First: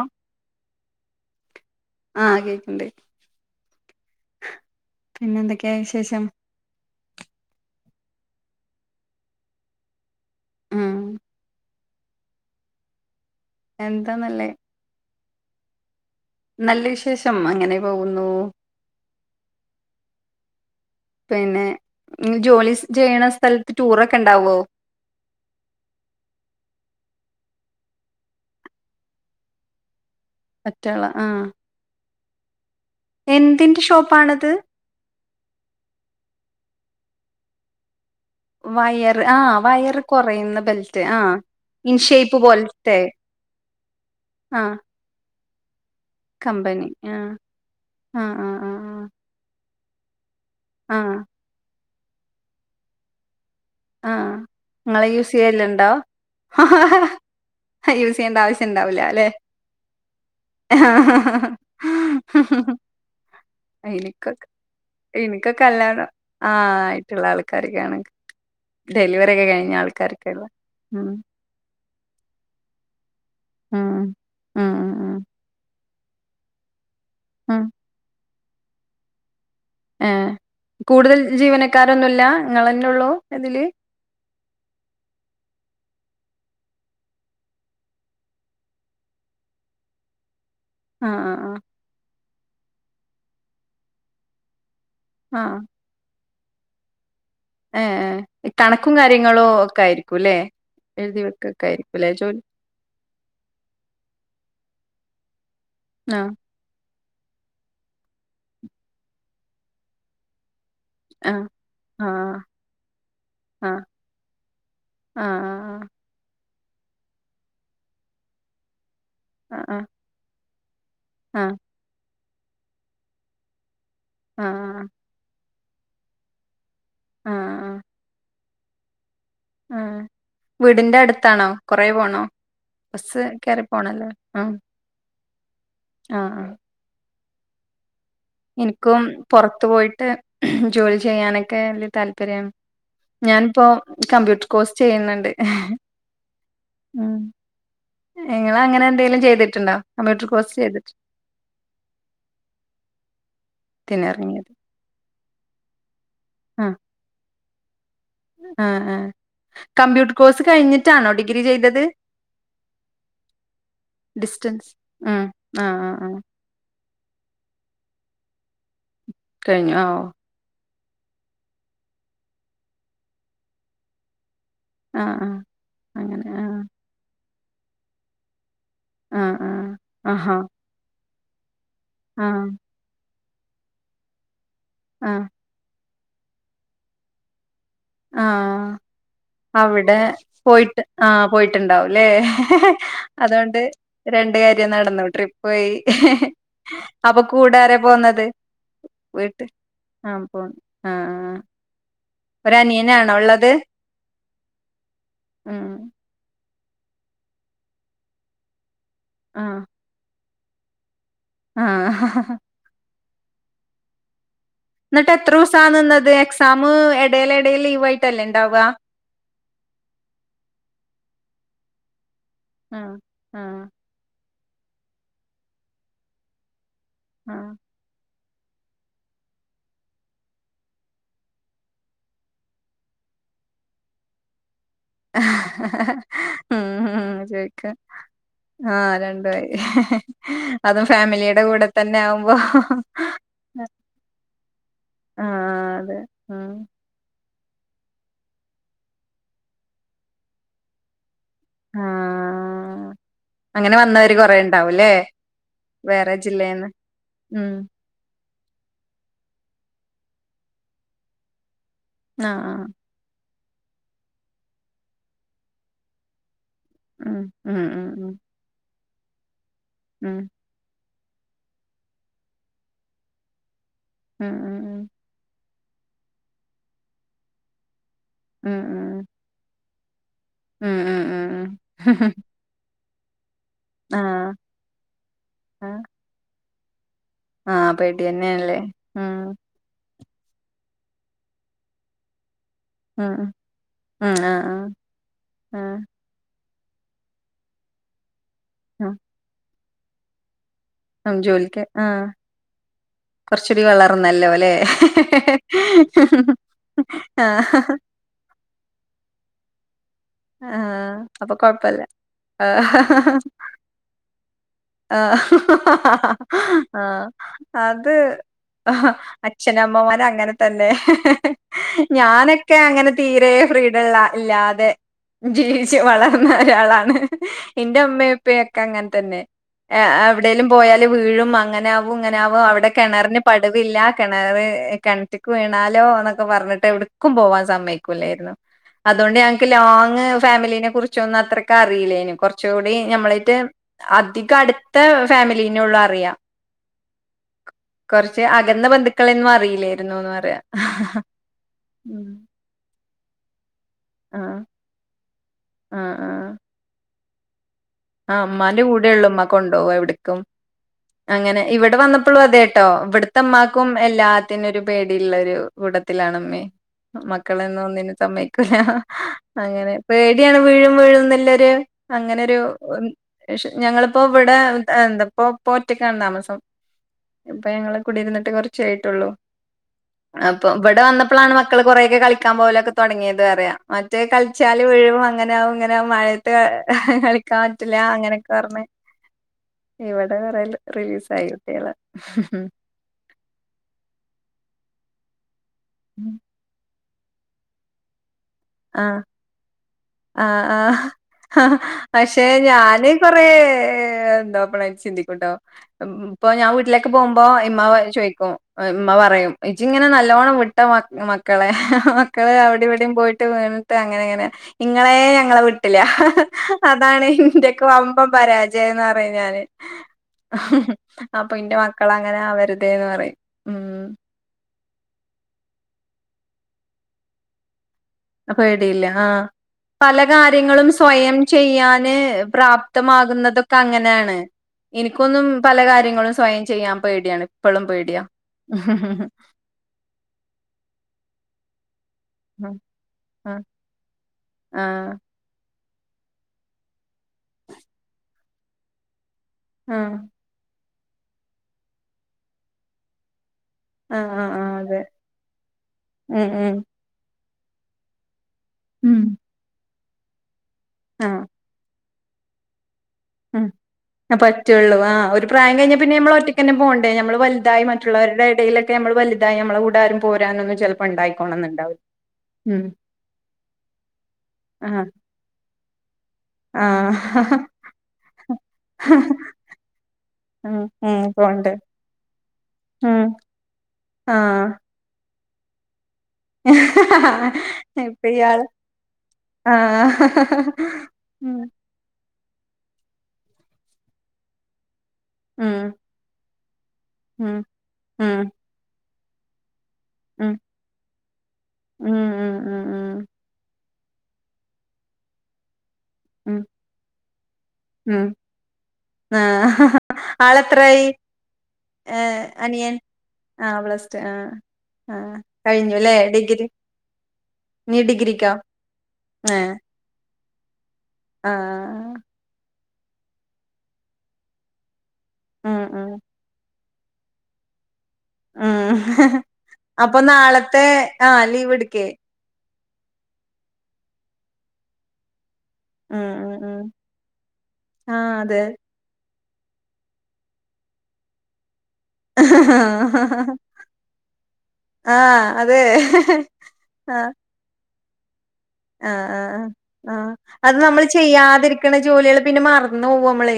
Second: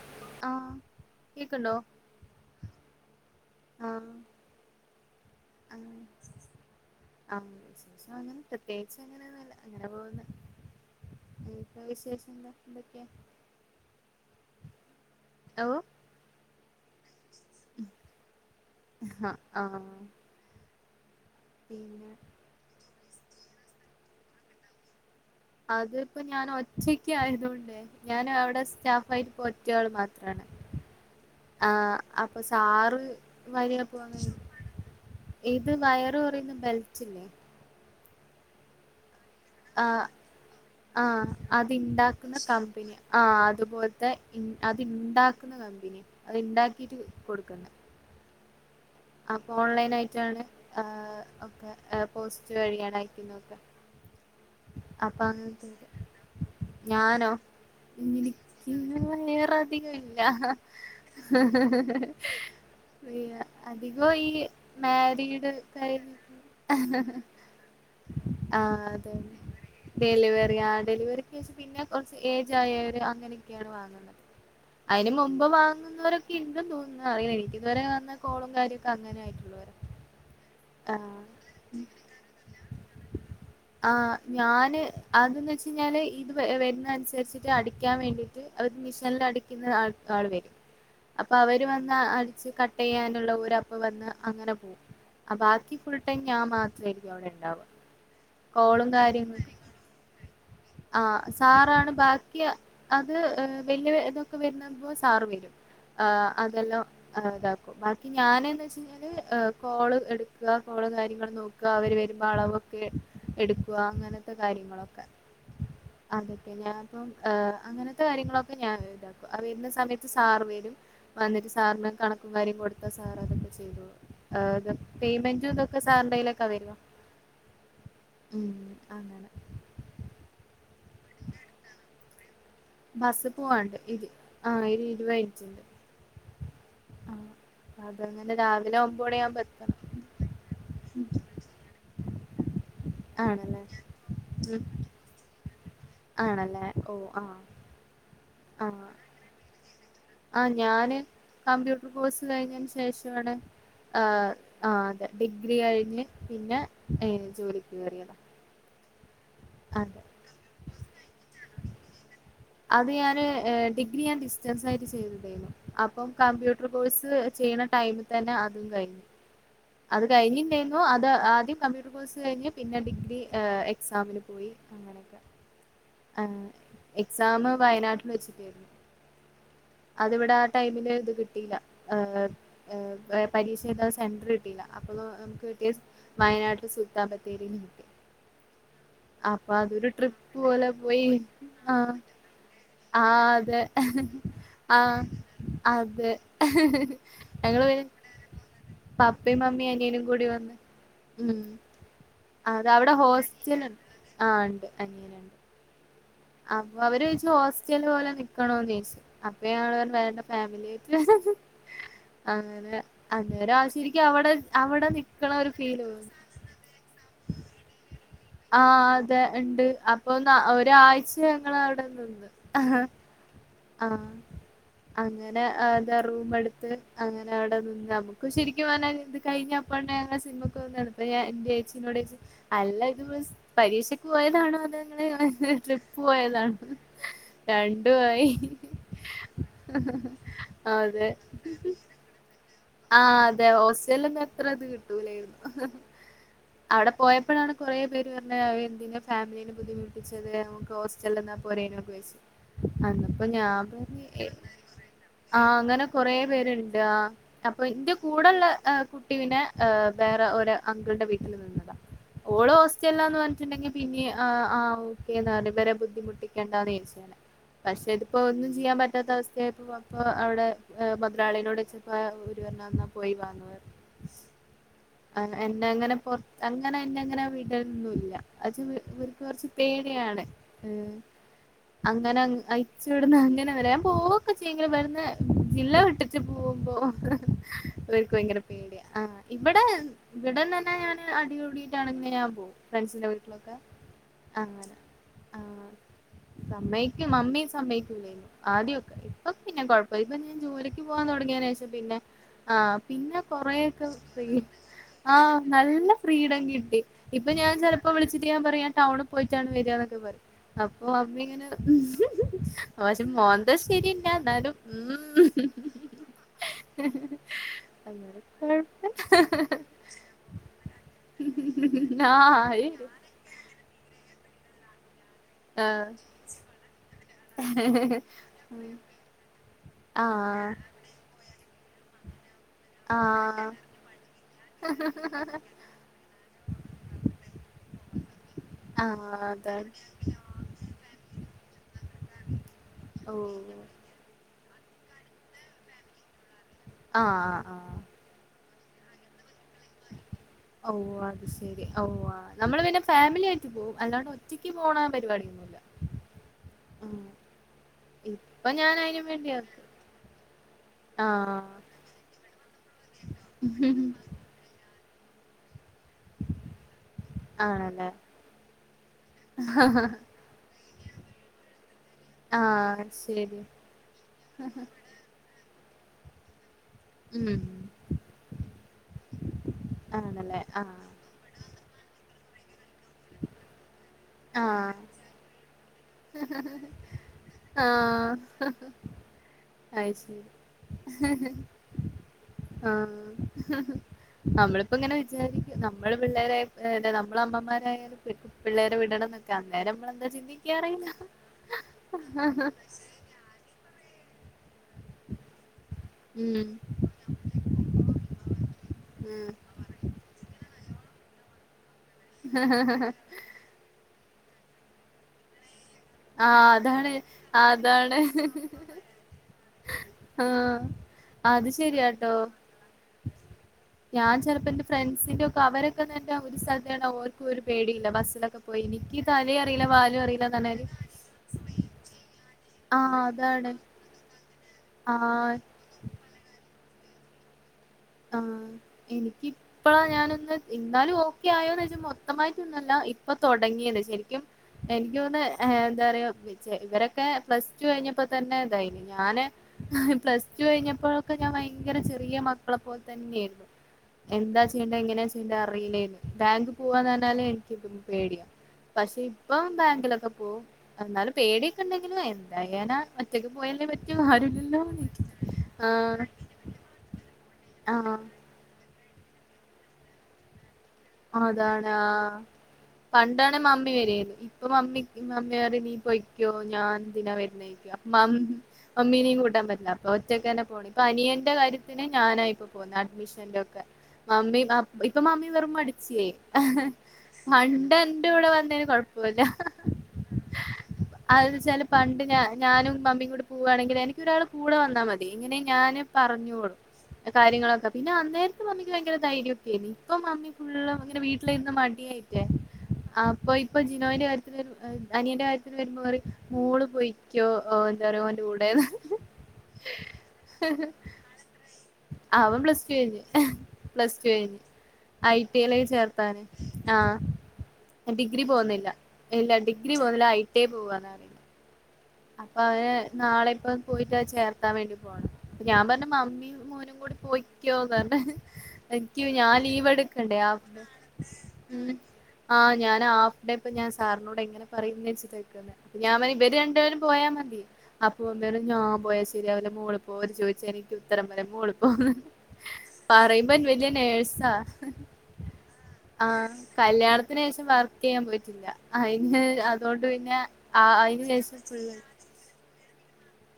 ആഹ് ആഹ് കേക്ക്ണ്ടോ ആഹ് കേക്ക്ണ്ട്‌ ആഹ് പിന്നെ എന്തൊക്കെ അങ്ങനെ വിശേഷം ആഹ് അങ്ങനെ പ്രത്യേകിച്ച് അങ്ങനെന്നുല്ല അങ്ങനെപോവുന്ന് ഉം ഉം വിശേഷം എന്താ എ ന്തൊക്കെ എന്താന്നല്ലേ ഓഹ് നല്ല വിശേഷം അങ്ങനെ പോകുന്നു ആഹ് ആഹ് പിന്നെ ജോലി ചെയ്യണ സ്ഥലത്ത് ടൂറൊക്കെ ഉണ്ടാവോ അതിപ്പോ ഞാൻ ഒറ്റയ്ക്ക്‌ ആയതോണ്ട് ഞാൻ അവ്ടെ സ്റ്റാഫ് ആയി ഒറ്റയാള് മാത്രാണ് ഒറ്റാള ആഹ് ആഹ് അപ്പൊ സാറ് എന്തിന്റെ വരിയപ്പോ അങ്ങനെ ഷോപ്പാണത് ഇത് വയറ് കുറയുന്ന ബെൽറ്റ്ല്ലേ വയർ ആഹ് വയറ് ആഹ് കൊറയുന്ന ബെൽറ്റ് ആഹ് ഇൻഷേപ്പ് അതിണ്ടാക്കുന്ന സ്കമ്പനി പോലത്തെ ആ അതുപോൽത്തെ ആഹ് അതിൺണ്ടാക്കുന്ന കമ്പനി അത് കമ്പനി ഇണ്ടാക്കീട്ട് ആഹ് കൊടുക്കുന്നെ ആഹ് ആഹ് ആഹ് ആ അപ്പൊ ഓൺലൈനായിട്ടാണ് ആ ഒക്കെ പോസ്റ്റ് വഴി ആണയക്കുന്നത് ആഹ് ങ്ങള് യൂസ് ചെയ്യല്ണ്ടോ ഞാനോ ആവശ്യം ഇനിക്ക് ഉണ്ടാവൂല വേറെഅധിക ഇല്ല അല്ലെ അധികോ ഈ എനിക്കൊക്കെ എനിക്ക് മാരീഡ് കഴി കല്യാണം ആ [unintelligible] ആഹ് ഡെലിവറി ഒക്കെ കഴിഞ്ഞ ആൾക്കാർക്കുള്ള അതെതെഡലിവറി ആഹ് ഉം ഡെലിവറി എസ് പിന്നെ കുറച് ഏജ് ആയൊര് അങ്ങനെക്കെയാണ് ഉം വാങ്ങുന്നേ ഉം അയിന് ഉം മുമ്പും വാങ്ങു തന്നുന്നവരൊക്ക എന്തും തോന്നന്ന് അറീലെനിക്ക് ഉം ഇതുവരെ വന്ന കോളും കാര്യൊക്കെ അങ്ങനെ ആയിട്ടുള്ളവരാ ഏഹ് കൂടുതൽ ആഹ് ജീവനക്കാരൊന്നുല്ല ഇങ്ങളെന്നെ ഉള്ളൂ ഇതില് ആഹ് ഞാന് അതന്നവെച്ചായിഞ്ഞാൽ ഇത് വരുന്നനുസരിചിട്ട് അടിക്കാൻ വേണ്ടി അവര് അവര് മിഷനിൽ അടിക്കുന്ന ആ ആൾ വരും ആ അപ്പൊ ആ അവര് വന്ന് അടിച്ച് കട്ട്യ്യാനുള്ളോര്പ്പ വന്ന് അങ്ങനെ പോകും ആ അബാക്കി ഫുൾടൈം ഞാൻ മാത്രയിക്കും അവിടെ ഉണ്ടാവുക ഏഹ് ഏഹ് കോളും ഇകണക്കും കാര്യങ്ങളൊക്കെ കാര്യങ്ങളും ഒക്കെ ആയിരിക്കുംല്ലെ ആഹ് സാറാണ് ബാക്കിയ അത് ഈഹ് വലിയ ഇതൊക്കെ വരുന്നത് സാറ് വിളിക്കും ആ അതെല്ലാം ആഹ് ഇതാക്കും ബാക്കി ഞാന് എന്തച്ചഴിഞ്ഞാല് കോള് എടുക്ക കോള് കാര്യങ്ങള് ആ നോ അവർ ആ വരുമ്പോ അളവൊക്കെ ആ എടുക്കുക അങ്ങനത്തെ കാര്യങ്ങളൊക്കെ ആ ആ അതക്കെ ഞാനും ഹ് അങ്ങനത്തെ കാര്യങ്ങളൊക്കെ ഞാൻ ഇതാക്കും ആ അറിയുന്ന സമയത് സാർ വെരും ആ വന്നിട്ട് സാറിന് കണക്കും കാര്യം കൊടുത്താ സാറതൊക്കെ ചെയ്തോളും ആ ആകെ പേയ്മെന്റും തൊക്കെ സാറിന്റെലേയ്ക്ക വരാ ആഹ് ആഹ് ഉം അങ്ങനെ അഹ് വീടിന്റെ അടുത്താണോ കൊറെ പോണോ ബസ് കേറി പോവാണ്ട് ഇത് പോണല്ലെ ആ ആഹ് ഒരു ഇരുപത് മിനിറ്റുണ്ട് ആഹ് ആ അതെ ഇന്നലെ രാ ഇൻക്കും പൊറത്തു പോയിട്ട് ജോലി ചെയ്യാനൊക്കെ വല്യ താല്പര്യാണ് ആണല്ലേ ഞാനിപ്പോ കമ്പ്യൂട്ടർ ഉം കോഴ്സ് ചെയ്യുന്നുണ്ട് ആണല്ലേ ഓഹ് ആഹ് നിങ്ങളങ്ങനെ എന്തെങ്കിലും ചെയ്തിട്ടുണ്ടോ കമ്പ്യൂട്ടർ ആ കോഴ്സ് ഞാന് ചെയ്തിട്ടത്തിന് കമ്പ്യൂട്ടർ കോഴ്സ് കഴിഞ്ഞതിന് ശേഷമാണ് ആ ഇറങ്ങിയത് ആ അതെ ഡിഗ്രി കഴിഞ്ഞ് പിന്നെ ആഹ് ജോലിക്ക് കേയറിയത ആഹ് ആഹ് കമ്പ്യൂട്ടർ കോഴ്സ് കഴിഞ്ഞിട്ടാണോ ഡിഗ്രി ചെയ്തത് അത് ഞാന് ഡിഗ്രി ഞാൻ ഡിസ്റ്റൻസ് ആയിട്ട് ഉം ചെയ്തിണ്ടായ്ന്നു ആഹ് ആഹ് അപ്പം ആഹ് കമ്പ്യൂ മ്പ്യുട്ടർ കോഴ്സ് ചെയ്യ്ണ ടൈമി തന്നെ അതും കഴിഞ്ഞു. കഴിഞ്ഞു ആഹ് അത് ഓഹ് കയ്ഞ്ഞി ല്ലെ അപ്പോ അത് ആദ്യം കമ്പ്യൂട്ടർ കോഴ്സ് കഴിഞ്ഞ് പിന്നെ ഡിഗ്രി ഏഹ് എക്സാമിന് പോയി ആഹ് അങ്ങനെയൊക്കെ ആഹ് ആഹ് എക്സാം വയനാട്ടിൽ വച്ചിട്ടേര്ന്നു. ആഹ് ആഹ് അത് ആഹാ വിടാ ടൈ മിലെ ത് കിട്ടീല്ല, ഏഹ് ആഹ് എഹ് പരീക്ഷഎഴുതാൻ സെന്റർ ക് കിട്ടീല അപ്പോ ആഹ് നമുക്ക് കിട്ടിയ വയനാട്ടില് സുൽത്താബത്തേരില് കിട്ടി ആഹ് അപ്പൊ അതൊരു അവിടെ ട്രിപ്പ് പോലെ പോയിട്ട് പോയി ആഹ് ആഹ് പോയിട്ടുണ്ടാവുല്ലേ ആഹ് അതുകൊണ്ട് അതെ രണ്ട് കാര്യം ആഹ് നടന്നു ട്രിപ്പോയി അതെ അപ്പോ കൂടാര പോന്നത്? പപ്പേം വീട്ട് മമ്മീം അനിയനും ആഹ് കൂടി പോണ് വന്ന് ആഹ് ഉം അതവടെ ഒരനിയനാണോ ഉള്ളത് ഹോസ്റ്റല് ആഹ് ഇണ്ട് അനിയന്ണ്ട് ഉം അപ്പോ അവര് ചോദിച്ചു ഹോസ്റ്റല് പോലെ നിക്കണോന്ന് ചോദിച്ചു അപ്പാ ആഹ് ഞങ്ങള് പറഞ്ഞു വേണ്ട ഫാമിലി ആയിട്ട് [unintelligible] ആഹ് അങ്ങനെ അന്നേരം ആഹ് ശെരിക്കും അവടെ എന്നിട്ട് എത്ര ദിവസാ നിന്നത് എക്സാം എടെല് എടെല് ലീവ് ആയിട്ടല്ലേ ഇണ്ടാവുകാ ഇതെ ഇണ്ട് അപ്പോന്താ ഒരാഴ്ച ഞങ്ങളവടെ നിന്ന് ആഹ് ആഹ് ആഹ് അങ്ങനെ എന്താ റൂം എടുത്ത് അങ്ങനെ ആഹ് അവിടെ നിന്നാ നമു ക്കു ശെരിക്കു പറഞ്ഞാ ഇത് കഴിഞ്ഞപ്പോ [unintelligible] എന്റെ ചേച്ചിനോട് അല്ല ഇത് പരീക്ഷക്ക് പോയതാണോ അത് [unintelligible] ട്രിപ്പ് പോയതാണ് ഉം ഉം ചോയിക്ക രണ്ടുവായി ആഹ് രണ്ടുവായി അതും അതെ ഫാമിലിടെ കൂടെ തന്നെ ആകുമ്പോ ആഹ് അതെ ഓസ്റ്റലൊന്നും അത്ര ഇത് കിട്ടൂലാരുന്നു. അതെ ആഹ് അവടെ പോയപ്പോഴാണ് കൊറേ പേര് പറഞ്ഞേ എന്തിന ഫാമിലീനെ ബുദ്ധിമുട്ടിച്ചത് നമ്മുക്ക് ഹോ ച്ചേല്ലാന്നാ പോരനേ ചോയിച്ച് ആഹ് അന്നപ്പോ ഞാൻ അങ്ങനെ പറഞ്ഞ് വന്നവര് എ കൊറേ ഉണ്ടാവുംല്ലേ ആഹ് അങ്ങനെ കൊറേ വേറെ ജില്ലേന്ന് പേര്ണ്ട് ആഹ് ഉം അപ്പോ ഇന്റെ കൂടെള്ള ഏഹ് കു ട്ടി പിന്നെ വേറെ ഒരു അങ്കിളന്റെ വീട്ടില് നിന്നതാ ആഹ് ഓള് ഹോ ആഹ് സ്റ്റേല്ലാന്ന് പറഞ്ഞിട്ടണ്ടങ്കി പിന്നെ ആഹ് ആഹ് ഓക്കേ [unintelligible] ഇവരെ ബുദ്ധിമുട്ടിക്കേണ്ടന്നേ ഉം ഉം പഷേ ഉം ഇതിപ്പോ ഒന്നും ചെയ്യാൻ പറ്റ പറ്റാത്ത അവസ്ഥയായപ്പോ വാപ്പാ ഉം അവടെ മോതലാളിനോട് ചോയിച്ചപ്പോ അവരുപറഞ്ഞു എന്നാ പോയി വാന്ന് പറ്ഞ്ഞു ഉം ഉം ഉം ആഹ് എന്നെ അങ്ങനെ പൊ അങ്ങനെ എന്നെങ്ങനെ വീടലൊന്നുല്ല ഉം [unintelligible] ഉം ഇവർക്ക് കൊറച്ച് പേടിയാണ് ഉം ഉം ഉം ഉം ഉം അങ്ങനെ അയ്ച്ച് വിട്ന്ന അങ്ങന വരാൻ ആഹ് പോവൊക്കെ ചെയ്യുങ്കിലും വരുന്ന ജില്ല ആഹ് വിട്ടിട്ട് പോവുമ്പോ ആഹ് ഇവർക്ക് ഭയങ്കര പേടിയന്നെല്ലേ പേടിയാ ഉം ആഹ് ഇ ഇവടെ ഇവടന്നന്നെ ഞാന് അടികുടിട്ടാണെലും ഞാൻ പോവും ഫ്രണ്ട്സിൻ്റെ ഉം വീട്ടിലൊക്കെ ഉം ആഹ് ആഹ് അങ്ങനെ ആഹ് സമ്മയ്ക്കും മമ്മി സമ്മയ്ക്കുലേനു ആഹ് ആദ്യോക്കെ ഇപ്പോ പിന്നെ കൊഴപ്പ ഇപ്പ ഞാൻ ജോലി ക്ക്‌ പോവാൻ ഉം ജോലിക്ക് തൊടങ്ങിയെനേഷം പിന്നെ ആഹ് ആഹ് പിന്നെ കൊറച്ചൂടി കൊറെക്കെ ഫ്രീ വളർന്നല്ലോ ല്ലേ ആഹ് നല്ല ഫ്രീഡം കിട്ടി ഇപ്പോ ഞാൻ ആഹ് ചെലപ്പോ വിളിച്ചിട്ട് ഞാൻ പറയും ടൗണ് പോയിട്ടാണ് വരികന്നോക്കെ പറയും അപ്പോ ആഹ് അമ്മി അപ്പൊ ഇങ്ങനെ കൊഴപ്പല്ല പക്ഷെ ആഹ് മോന്ത ശെരിയല്ല ന്നാലും ആഹ് ആഹ് അത് അങ്ങനെ കൊഴപ്പല്ല അച്ഛനമ്മമാരങ്ങനെ തന്നെ ഞാനക്കെ ആഹ് അങ്ങനെ തീരെ ഫ്രീഡ്ള്ള ഇല്ലാതെ ജീവിച്ചു വളർന്ന ഒരാളാണ് എന്റെ ഉമ്മേം ഉപ്പേം ഒക്കെ അങ്ങനെ തന്നെ എവടെലും ആഹ് പോയാല് വീഴും അങ്ങനാവും ഇങ്ങനാവും അവടെ കെണറ്ന് ആഹ് പടുവില്ല കെണറ് കെണറ്റ്ക്ക് വീണാലോ ന്നൊക്കെ പറഞ്ഞിട്ട് എവടു ക്കും പോവാൻ സമ്മയക്കൂല്ലാരുന്നു അതുകൊണ്ട് ആഹ് ഞങ്ങക്ക് ലോ അതാണ് ങ്ങ് ഫാമിലിനെ കുറിച്ചൊന്നും അത്രക്ക്‌ അറിയിലെനു കൊറച്ചുടി ഓ ഞമ്മളയിട്ട് അധികം അടുത്ത ഫാമിലീനൊള്ളൂ അറിയാ ആഹ് ആ ആഹ് കുറച്ച് അകന്ന ബന്ധുക്കളെന്നും അറിലെയ്നു ന്ന് പറിയാ ഓ അത് ശരി ഓ ആഹ് നമ്മള് പിന്നെ ഫാമിലി ആയിട്ട് പോവും അല്ലാണ്ട് ആഹ് ഒറ്റക്ക് പോണ പരിപാടിയൊന്നുംല്ല ആഹ് ആഹ് ആ്ഹ് മ്മാന്റെ കൂടെയള്ളു മ്മാ കൊണ്ടോക എവിടക്കും അങ്ങനെ ആഹ് ഇവിടെ വന്നപ്പോളും അതെ ട്ടോ ഇവിടത്തെമ്മാക്കും എല്ലാത്തിനുംരു പേടിള്ള ഒരു കൂടത്തിലാണമ്മേ മക്കളന്നും ആണല്ലേ ഒന്നിനും സമ്മയ്ക്കൂല അങ്ങനെ പേടിയാണ് വീഴും വീഴും ന്ന് ള്ളൊരു അങ്ങനെരു ആഹ് ശരി ഞങ്ങളിപ്പോ ഇവിടെ എന്തപ്പ പ്പൊ ഒറ്റക്കാണ് താമസം ഉം ഇപ്പൊ ഞങ്ങള് കുടി ഇരുന്നിട്ട് കുറച്ചായിട്ടുള്ളൂ ആണല്ലേ അപ്പൊ ഇവിടെ ആഹ് വന്ന പ്പളാണ് മക്കൾ കുറേയൊക്കെ കളിക്കാൻ പോലൊക്കെതോടങ്ങിയത് പറയാ മറ്റേ കളിച്ചാല് ആഹ് വീഴും അങ്ങനാവും ഇങ്ങനെ ടെ മഴയത്ത് കളിക്കാൻ പറ്റില്ല ആഹ് അങ്ങനൊക്കെ പറഞ്ഞേ അത് ഇവിടെ ശരി റയൽ റിലീസ് ആയി കുട്ട്യ ള് ആ നമ്മളിപ്പോ ഇങ്ങനെ വിചാരിക്കും നമ്മള് പിള്ളേരെ ഏതെ നമ്മ അമ്മമാരായാലും പിള്ളേരെ ആ വിടണം എന്നൊക്കെ അന്നേം നമ്മളെന്താ ആഹ് ചിന്തിക്കാറിയില്ല പക്ഷെ ഞാന് കൊറെ നോർമലായി ചിന്തികുട്ടോ ഇപ്പൊ ഉം ഞാൻ വീട്ടിലേക്ക് പോകുമ്പോ ഇമമാ മ ചോദിക്കും മ്മ ഉം പറയും ജ്ജ് ഇങ്ങനെ നല്ലോണം വിട്ട മ മക്കളെ മക്കള് അവിടെ ഇവിടെയും പോയിട്ട് ട്ട് അങ്ങനെ അങ്ങനെ ഇങ്ങളെ ഞങ്ങളെ വിട്ടില്ല ആഹ് അതാണ് അതാണെ ഇനന്റെക്ക് അതാണ് വമ്പൻ പരാജയംന്ന് പറയും ഞാന് ആഹ് അപ്പൊ അത് ഇന്റെ മക്കള ശരിയാട്ടോ ങ്ങനെ ആ വരുതേന്ന് പറയും ഉം ഫ്രണ്ട്സിന്റെറെ ഒക്കെ അവരൊക്കെ തന്ന ഒരു സ്ഥലത്ത ഓർക്കും ഒരു പേടിയില്ല ബസ് ക്കെ പോയിനി പേടിയില്ല ക്കി ആഹ് തലെ അറിയില്ല പല വാലും അറിയില്ലന്നർഞായിരി കാര്യങ്ങളും സ്വയം ചെയ്യാന് ആഹ് അതാണ് പ്രാപ്തമാകുന്നതൊക്കെ അങ്ങനെയാണ് എനിക്കൊന്നും ആഹ് പല കാര്യങ്ങളും സ്വയം ചെയ്യാൻ പേടിയാണ് ഇപ്പളും പേടിയ ഇപ്പോഴാ ഞാനൊന്ന് ഇന്നാലും ഓക്കെ ആയോന്ന് വെച്ചാ വക്തമായിട്ടൊന്നല്ല ഇപ്പൊ ആഹ് തുടങ്ങിയത് ശരിക്കും ആഹ് എനിക്കൊന്ന് എന്താ പറയാ ഇവരെ ക്കെ പ്ലസ് ടു കഴിഞ്ഞപ്പോ തന്നെ തായി ഞാന് ആഹ് പ്ലസ്‌ റ്റുകഴിഞ്ഞപ്പോഴൊക്കെ ഞാൻ ഭയങ്കര ചെറിയ മക്കളെപ്പോലെ തന്നെയായിരുന്നു ആഹ് ആഹ് എന്താ ആഹ് ചെയ്യണ്ട അതെ. എങ്ങനെയാ ചെയ്യണ്ട അറിയില്ലേ ര്ന്ന് ഉം ബാങ്ക് ഉം പോവാന്നർഞ്ഞാല് എനിക്ക്പ്പ പേടിയാ ഉം പക്ഷെ ഇപ്പൊ ബാങ്കിലൊക്കെ പോവും എന്നാലും ആഹ് പേടിയൊക്കെ ണ്ടെങ്കിലും എന്തായന ഒറ്റക് ഉം. പോയേല്ലേ പറ്റു ആഹ് ആരുല്ലല്ലോ ആ റ്റക്കെന്നെ പോണ്ടേ നമ്മള് വലുതായി മറ്റുള്ളവരുടെ ഇടയിലൊക്കെ നമ്മൾ വലുതായി നമ്മള കൂടാരും പോരാനൊന്നും ചെലപ്പോ ഇണ്ടായിക്കോണംന്നുണ്ടാവില്ല. [unintelligible] ഉം പണ്ടാണെ മമ്മി വരയെയ്ന് ഇപ്പൊ മമ്മി ആഹ് മമ്മിയറി നീ പൊയ്ക്കോ ഞാൻന്തിനാ ആഹ് വരുന്നെ മാം മമ്മി നിം കൂട്ടാൻ പറ്റില്ല അപ്പൊ ഒറ്റക്കെന്നെ ഉം പോണം ഇപ്പൊ ഉം അനിയന്റെ പോണ്ടേ. കാര്യത്തിന് ഞാനായി ഇപ്പോ പോന്നെ ഉം അഡ്മിഷൻ എന്റെ ഒക്കെ മമ്മി ആഹ് ഇപ്പൊ മമ്മി വെറും മടിച്ചിയായി പണ്ട് ഇപ്പ എന്റെ കൂടെ ഇയാള് വന്നേന് കൊഴപ്പമില്ല ആഹ് അത്ന്ന് ഉം വെച്ചാല് പണ്ട് ഞാനും മമ്മിയും കൂടി പോവാണെങ്കിൽ എനിക്ക് ഒരാള് കൂടെ വന്നാ മതി ഇങ്ങനെ ഉം ഞാന് പറഞ്ഞോളും ഉം കാര്യങ്ങളൊക്കെ പിന്നെ ഉം അന്നേരത്തെ പറഞ്ഞ ഭയങ്കര ധൈര്യംക്കെനി ഇപ്പൊ മമ്മി ഉം ഫുള്ള് ഇങ്ങനെ വീട്ടിലിരുന്ന് ഉം മടിയായില്ലേ ഉം ഉം അപ്പൊ ഇപ്പൊ ജിനോയിന്റെ കാര്യത്തില് വ അനിയന്റെ കാര്യത്തില് വരുമ്പറിം ഉം ഉം മൂള് പൊയിക്കോ എന്താറിയോ ഉം ഓന്റെ കൂടെന്ന് ആളത്രായി അവൻ പ്ലസ്ടു കഴഞ്ഞ് പ്ലസ് ടു കഴഞ്ഞ് ആഹ് ഐടിയിലേ കഴിഞ്ഞു അല്ലേ ചേർത്താന് ഡിഗ്രി ഇനി ആഹ ഡിഗ്രി ഡിഗ്രിക്കോ പോകുന്നില്ല ഇല്ല ഡിഗ്രി ഇ പോുന്നില്ല ഐട്ടേ പോവാന്നറിയും ആഹ അപ്പ അഹ് നാളെ ഇപ്പൊ പോയിട്ട് അഹ് ചേർക്ക ർത്താൻ വേണ്ടി പോണം. ഉം ഞാൻ പറഞ്ഞ ഉം മമ്മിയും മോനും കൂടി പോയിക്കോ കാര എനിക്ക് ഉം ഞാൻ അപ്പൊ ലീവ്ടുക്കണ്ടേ ആ നാളത്തെ ആഹ് ലീവ് ഉ എടുക്കേ ആഹ് ഞാ ഹാഫ് ഡേ പ്പെ ഞാൻ സാറിനോട് എങ്ങനെ പറയുന്നച്ചിട്ടക്ക ഞാൻ ഉം ഉം ഇവര് ഉം രണ്ടേരും പോയാ മതി അപ്പൊ ആഹ് അതെ ന്നേരം ഞാ പോയ.. ശരിയാവുല്ല മൂളൾ പോര് ചോദിച്ചാ എനിക്ക് ഉത്തരം വരെ മൂൾ പോന്ന് പറയുമ്പൻ വലിയ നേഴ്സാ ആഹ് അതെ ആ ആഹ് കല്യാണത്തിന് ചെയ്യാൻ പോില്ല ആഹ് അയ്ന് അതൊണ്ട് ആഹ് പിന്നെ ക് ണ ഫുള്ള് ജോലിള് പിന്നെ മറന്നൊവമ്മള്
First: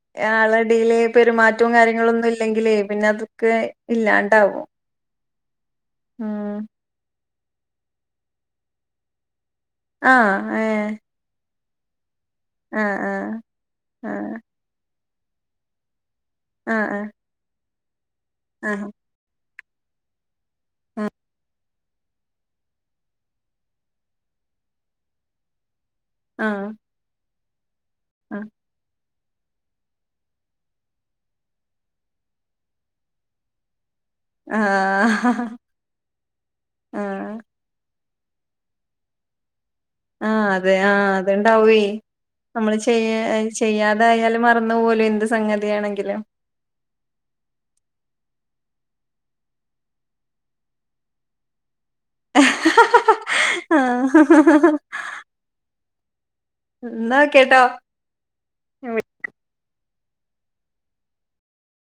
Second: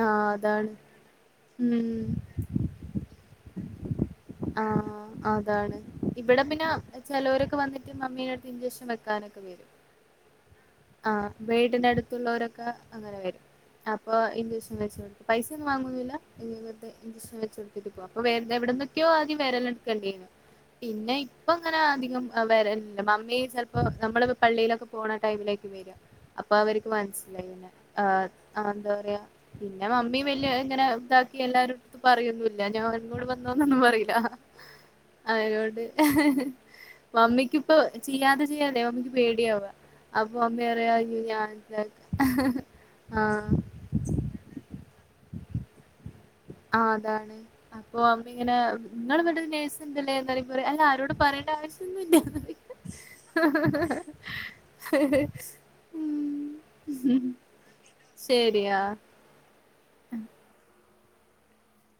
ആഹ് അതാണ് ആളെടീൽ പെരുമാറ്റും ഉം കാര്യങ്ങളൊന്നുംല്ലെങ്കില് പിന്നെ അതൊക്കെ ഇല്ലാണ്ടാവും ആഹ അതാണ് ഇബിടെ പിന്നെ ഉം ചെലൊരൊക്കെ വന്നിട്ട് മമ്മീന്റെടുത്ത് ഇൻചക്ഷൻ വെക്കാനൊക്കെ വരും ആ ഏ ആ വീടിന്റെ അടുത്തുള്ളോരൊക്കെ അങ്ങനെ ആഹ് വരും അപ്പൊ കൊ പൈസൊന്നുംവാങ്ങുന്നില്ല ആഹ് ആഹ് ഇഇഞ്ചേക്ഷൻ വെ കൊടുക്ക അപ്പ വ ആഹ് എവിടന്നൊക്കെയോ ആദ്യം വേരെല് ണ്ടേനി പിന്നെ ഇപ്പം അങ്ങനെ അധികം വര മമ്മേ ചെലപ്പോ നമ്മളി പള്ളിയിലൊക്കെ പോണ ടൈമിലേക്ക് വര്യാ ആഹ് അപ്പ ആഹ് അവർക്ക് മനസ്സിലായി പിന്നെ ആ എന്താ പറയാ പിന്നെ മമ്മി വല് ഇങ്ങനെ ഇതാക്കി എല്ലാരുംടു പറയൊന്നല്ല ഞാൻ എന്നോട് വന്നോന്നൊന്നും പറയില്ല ആഹ് ആഹ് ആഹ് അവരോട് ആഹ് മമ്മിക്ക്പ്പൊ ചെയ്യാതെ ചെയ്യാലേ അപ്പോ പേടിയാവ ആഹ അതെ ആഹ അത്ണ്ടാവേ ആഹ് നമ്മള് ചെയ ആഹ് ചെയ്യാത എന്തായാലും മറന്ന് പോകുലെ എന്ത് സംഗതിയാണെങ്കിലും ആ അതാണ് അപ്പൊ മമ്മി ഇങ്ങനെ നിങ്ങള് ണ്ടത് നേഴ്സ്ന്തല്ലേ എും പറയാ അല്ല ആരോട് പറയേണ്ട ആവശ്യൊന്നുല്ല ആഹ് ഉ ഉ എന്നാ ഓക്കേട്ടോ ശരി അ